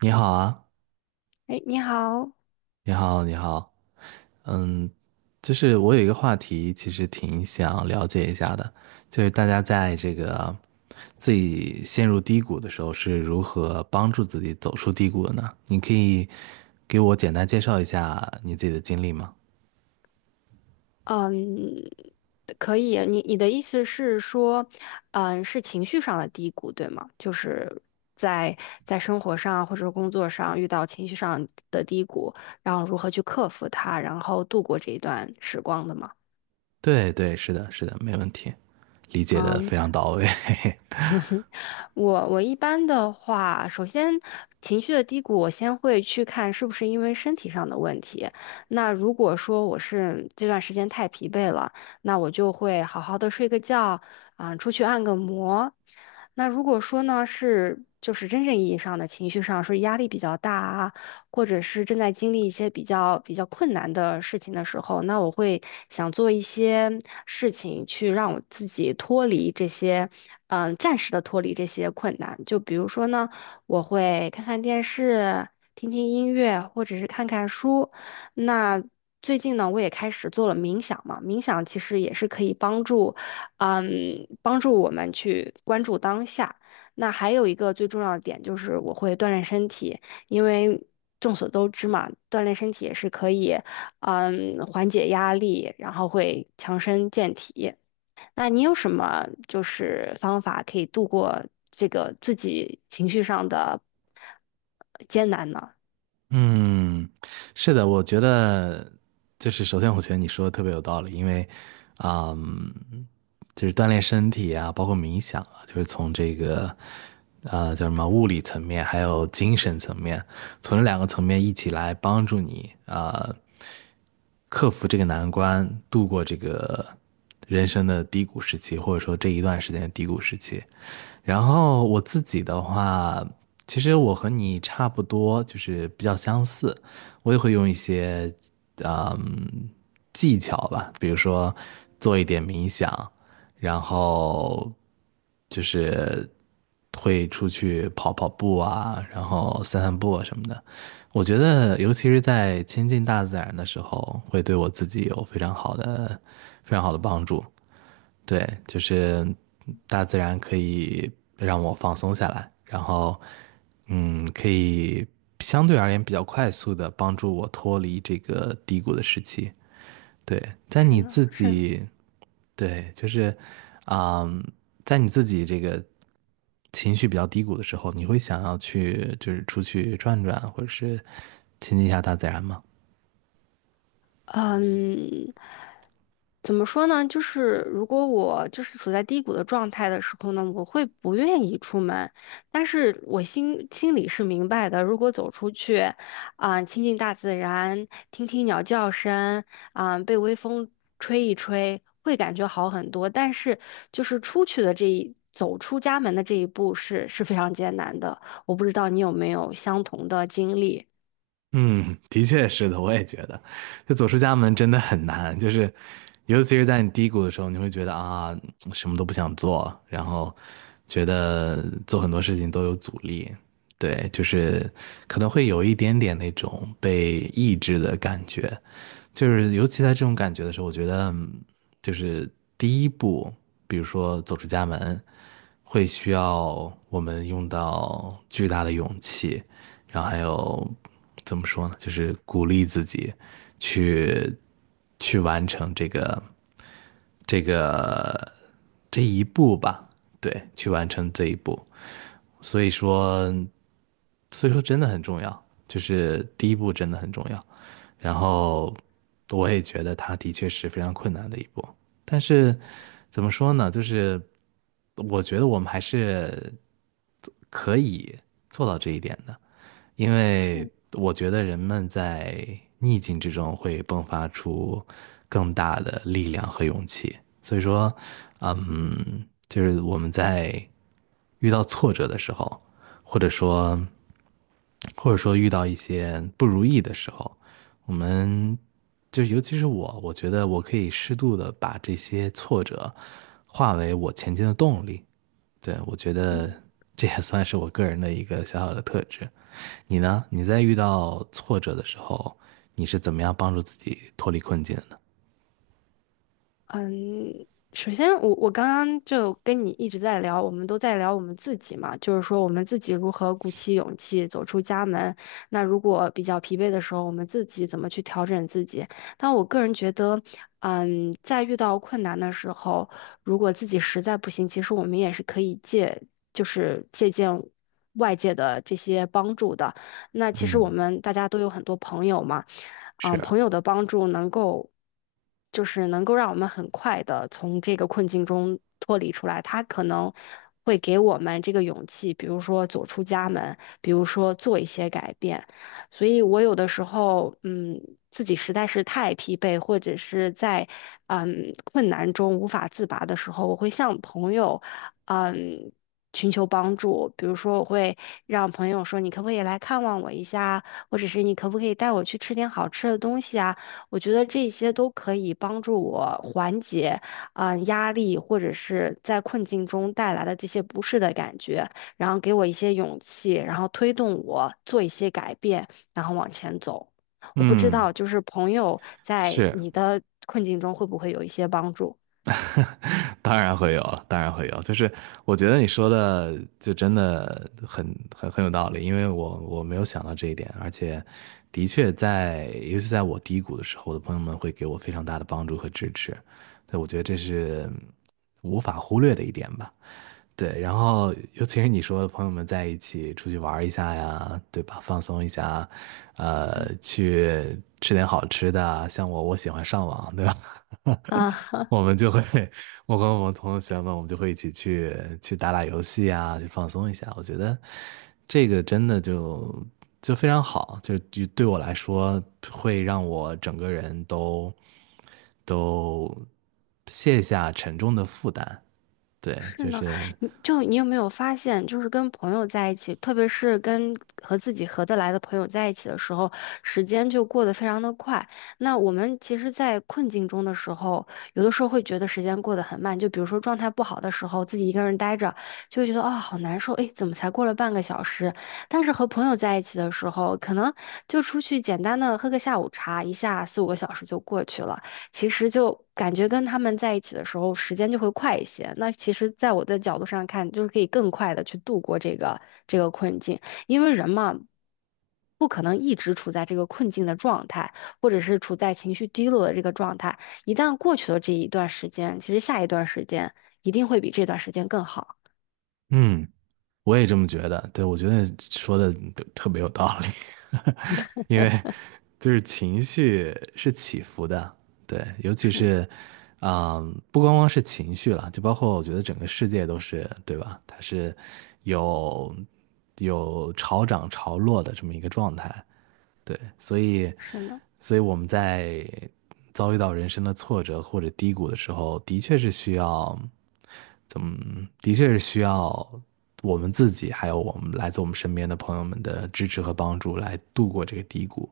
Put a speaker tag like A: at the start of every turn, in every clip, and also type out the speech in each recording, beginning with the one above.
A: 你好啊，
B: 哎，你好。
A: 你好，你好，嗯，就是我有一个话题，其实挺想了解一下的，就是大家在这个自己陷入低谷的时候是如何帮助自己走出低谷的呢？你可以给我简单介绍一下你自己的经历吗？
B: 嗯，可以。你你的意思是说，嗯，是情绪上的低谷，对吗？就是在在生活上或者工作上遇到情绪上的低谷，然后如何去克服它，然后度过这一段时光的吗？
A: 对对，是的，是的，没问题，理解的
B: 嗯。
A: 非常到位。
B: 我一般的话，首先情绪的低谷，我先会去看是不是因为身体上的问题。那如果说我是这段时间太疲惫了，那我就会好好的睡个觉，啊、出去按个摩。那如果说呢是就是真正意义上的情绪上，说压力比较大啊，或者是正在经历一些比较比较困难的事情的时候，那我会想做一些事情去让我自己脱离这些，嗯、暂时的脱离这些困难。就比如说呢，我会看看电视，听听音乐，或者是看看书。那最近呢，我也开始做了冥想嘛，冥想其实也是可以帮助，嗯，帮助我们去关注当下。那还有一个最重要的点就是我会锻炼身体，因为众所周知嘛，锻炼身体也是可以，嗯，缓解压力，然后会强身健体。那你有什么就是方法可以度过这个自己情绪上的艰难呢？
A: 嗯，是的，我觉得就是首先，我觉得你说的特别有道理，因为，嗯，就是锻炼身体啊，包括冥想啊，就是从这个，叫什么物理层面，还有精神层面，从这两个层面一起来帮助你，克服这个难关，度过这个人生的低谷时期，或者说这一段时间的低谷时期。然后我自己的话。其实我和你差不多，就是比较相似。我也会用一些嗯技巧吧，比如说做一点冥想，然后就是会出去跑跑步啊，然后散散步啊什么的。我觉得，尤其是在亲近大自然的时候，会对我自己有非常好的、非常好的帮助。对，就是大自然可以让我放松下来，然后，可以相对而言比较快速的帮助我脱离这个低谷的时期。对，在
B: 是
A: 你
B: 呢，
A: 自
B: 是呢。
A: 己，对，就是，嗯，在你自己这个情绪比较低谷的时候，你会想要去就是出去转转，或者是亲近一下大自然吗？
B: 嗯，怎么说呢？就是如果我就是处在低谷的状态的时候呢，我会不愿意出门，但是我心心里是明白的。如果走出去，啊、亲近大自然，听听鸟叫声，啊、被微风吹一吹，会感觉好很多。但是就是出去的这一走出家门的这一步是是非常艰难的。我不知道你有没有相同的经历。
A: 嗯，的确是的，我也觉得，就走出家门真的很难，就是尤其是在你低谷的时候，你会觉得啊，什么都不想做，然后觉得做很多事情都有阻力，对，就是可能会有一点点那种被抑制的感觉，就是尤其在这种感觉的时候，我觉得就是第一步，比如说走出家门，会需要我们用到巨大的勇气。然后还有怎么说呢，就是鼓励自己去去完成这个这个这一步吧，对，去完成这一步。所以说，所以说真的很重要，就是第一
B: 嗯
A: 步真的很重要。然后我也觉得它的确是非常困难的一步，但是怎么说呢，就是我觉得我们还是可以做到这一点的。因为我觉得人们在逆境之中会迸发出更大的力量和勇气。所以说，就是我们在遇到挫折的时候，或者说，或者说遇到一些不如意的时候，我们就尤其是我，我觉得我可以适度的把这些挫折化为我前进的动力。对，我觉得
B: 嗯。
A: 这也算是我个人的一个小小的特质。你呢？你在遇到挫折的时候，你是怎么样帮助自己脱离困境的呢？
B: 嗯，首先我刚刚就跟你一直在聊，我们都在聊我们自己嘛，就是说我们自己如何鼓起勇气走出家门。那如果比较疲惫的时候，我们自己怎么去调整自己？但我个人觉得，嗯，在遇到困难的时候，如果自己实在不行，其实我们也是可以借，就是借鉴外界的这些帮助的。那其实我
A: 嗯，
B: 们大家都有很多朋友嘛。
A: 是，
B: 嗯，朋友的帮助能够，就是能够让我们很快的从这个困境中脱离出来。他可能会给我们这个勇气，比如说走出家门，比如说做一些改变。所以我有的时候，嗯，自己实在是太疲惫，或者是在困难中无法自拔的时候，我会向朋友。嗯，寻求帮助，比如说我会让朋友说你可不可以来看望我一下啊，或者是你可不可以带我去吃点好吃的东西啊？我觉得这些都可以帮助我缓解啊、压力或者是在困境中带来的这些不适的感觉，然后给我一些勇气，然后推动我做一些改变，然后往前走。我不知道，
A: 嗯，
B: 就是朋友在
A: 是，
B: 你的困境中会不会有一些帮助？
A: 当然会有了，当然会有。就是我觉得你说的就真的很很有道理，因为我没有想到这一点，而且的确在，尤其在我低谷的时候，我的朋友们会给我非常大的帮助和支持。对，我觉得这是无法忽略的一点吧。对，然后尤其是你说朋友们在一起出去玩一下呀，对吧？放松一下，
B: 嗯
A: 去吃点好吃的啊像我，我喜欢上网，对吧？
B: 啊，
A: 我 们就会，我和我们同学们，我们就会一起去去打打游戏啊，去放松一下。我觉得这个真的就非常好，就对我来说，会让我整个人都都卸下沉重的负担。对，
B: 是
A: 就
B: 呢。
A: 是
B: 你就你有没有发现，就是跟朋友在一起，特别是跟和自己合得来的朋友在一起的时候，时间就过得非常的快。那我们其实，在困境中的时候，有的时候会觉得时间过得很慢。就比如说状态不好的时候，自己一个人待着，就会觉得啊好难受，哎，怎么才过了半个小时？但是和朋友在一起的时候，可能就出去简单的喝个下午茶，一下四五个小时就过去了。其实就感觉跟他们在一起的时候，时间就会快一些。那其实，在我的角度上看，就是可以更快的去度过这个这个困境，因为人嘛，不可能一直处在这个困境的状态，或者是处在情绪低落的这个状态。一旦过去了这一段时间，其实下一段时间一定会比这段时间更好。
A: 嗯，我也这么觉得。对，我觉得说的特别有道理，因为就是情绪是起伏的，对，尤其
B: 是呢，
A: 是，不光光是情绪了，就包括我觉得整个世界都是，对吧？它是有潮涨潮落的这么一个状态，对，所以，
B: 是呢。
A: 所以我们在遭遇到人生的挫折或者低谷的时候，的确是需要，怎么，的确是需要我们自己，还有我们来自我们身边的朋友们的支持和帮助，来度过这个低谷，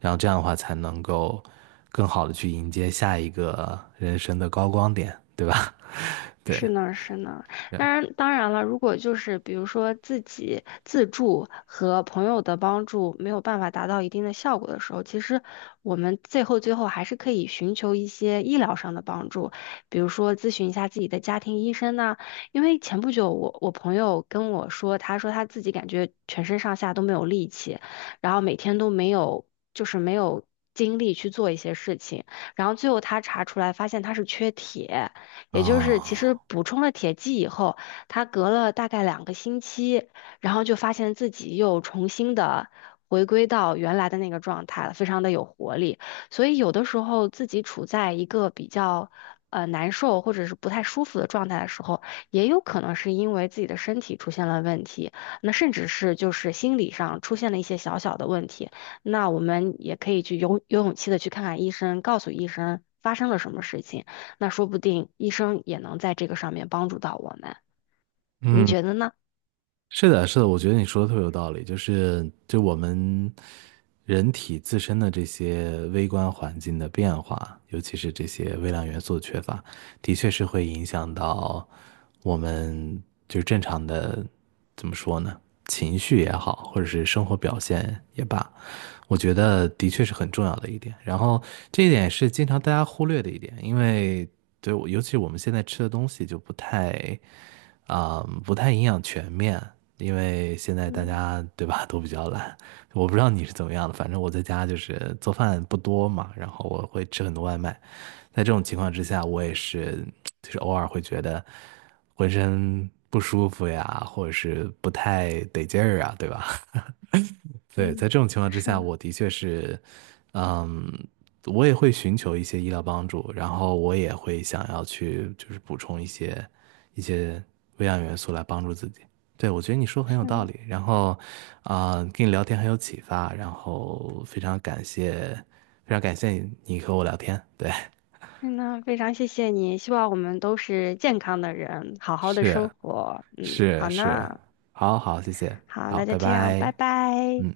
A: 然后这样的话才能够更好的去迎接下一个人生的高光点，对吧？对，
B: 是呢，是呢。
A: 这样
B: 当然，当然了，如果就是比如说自己自助和朋友的帮助没有办法达到一定的效果的时候，其实我们最后还是可以寻求一些医疗上的帮助，比如说咨询一下自己的家庭医生呐、因为前不久我朋友跟我说，他说他自己感觉全身上下都没有力气，然后每天都没有就是没有精力去做一些事情，然后最后他查出来发现他是缺铁。也就是其实
A: 啊，
B: 补充了铁剂以后，他隔了大概两个星期，然后就发现自己又重新的回归到原来的那个状态了，非常的有活力。所以有的时候自己处在一个比较难受或者是不太舒服的状态的时候，也有可能是因为自己的身体出现了问题，那甚至是就是心理上出现了一些小小的问题。那我们也可以去有勇气的去看看医生，告诉医生发生了什么事情。那说不定医生也能在这个上面帮助到我们，你
A: 嗯。
B: 觉得呢？
A: 是的，是的，我觉得你说的特别有道理，就是我们人体自身的这些微观环境的变化，尤其是这些微量元素的缺乏，的确是会影响到我们就是正常的，怎么说呢，情绪也好，或者是生活表现也罢，我觉得的确是很重要的一点。然后这一点是经常大家忽略的一点，因为对，尤其我们现在吃的东西就不太。啊、不太营养全面，因为现在大
B: 嗯
A: 家对吧都比较懒。我不知道你是怎么样的，反正我在家就是做饭不多嘛，然后我会吃很多外卖。在这种情况之下，我也是就是偶尔会觉得浑身不舒服呀，或者是不太得劲儿啊，对吧？对，在
B: 嗯，
A: 这种情况之
B: 是
A: 下，
B: 呢，
A: 我的确是，嗯，我也会寻求一些医疗帮助，然后我也会想要去就是补充一些一些微量元素来帮助自己。对，我觉得你说得很有
B: 是
A: 道
B: 呢。
A: 理，然后啊，跟你聊天很有启发，然后非常感谢，非常感谢你和我聊天。对，
B: 嗯，那非常谢谢你，希望我们都是健康的人，好 好的
A: 是
B: 生活。嗯，
A: 是
B: 好
A: 是，
B: 呢。
A: 好好，谢谢，
B: 好，
A: 好，
B: 那就
A: 拜
B: 这样，
A: 拜，
B: 拜拜。
A: 嗯。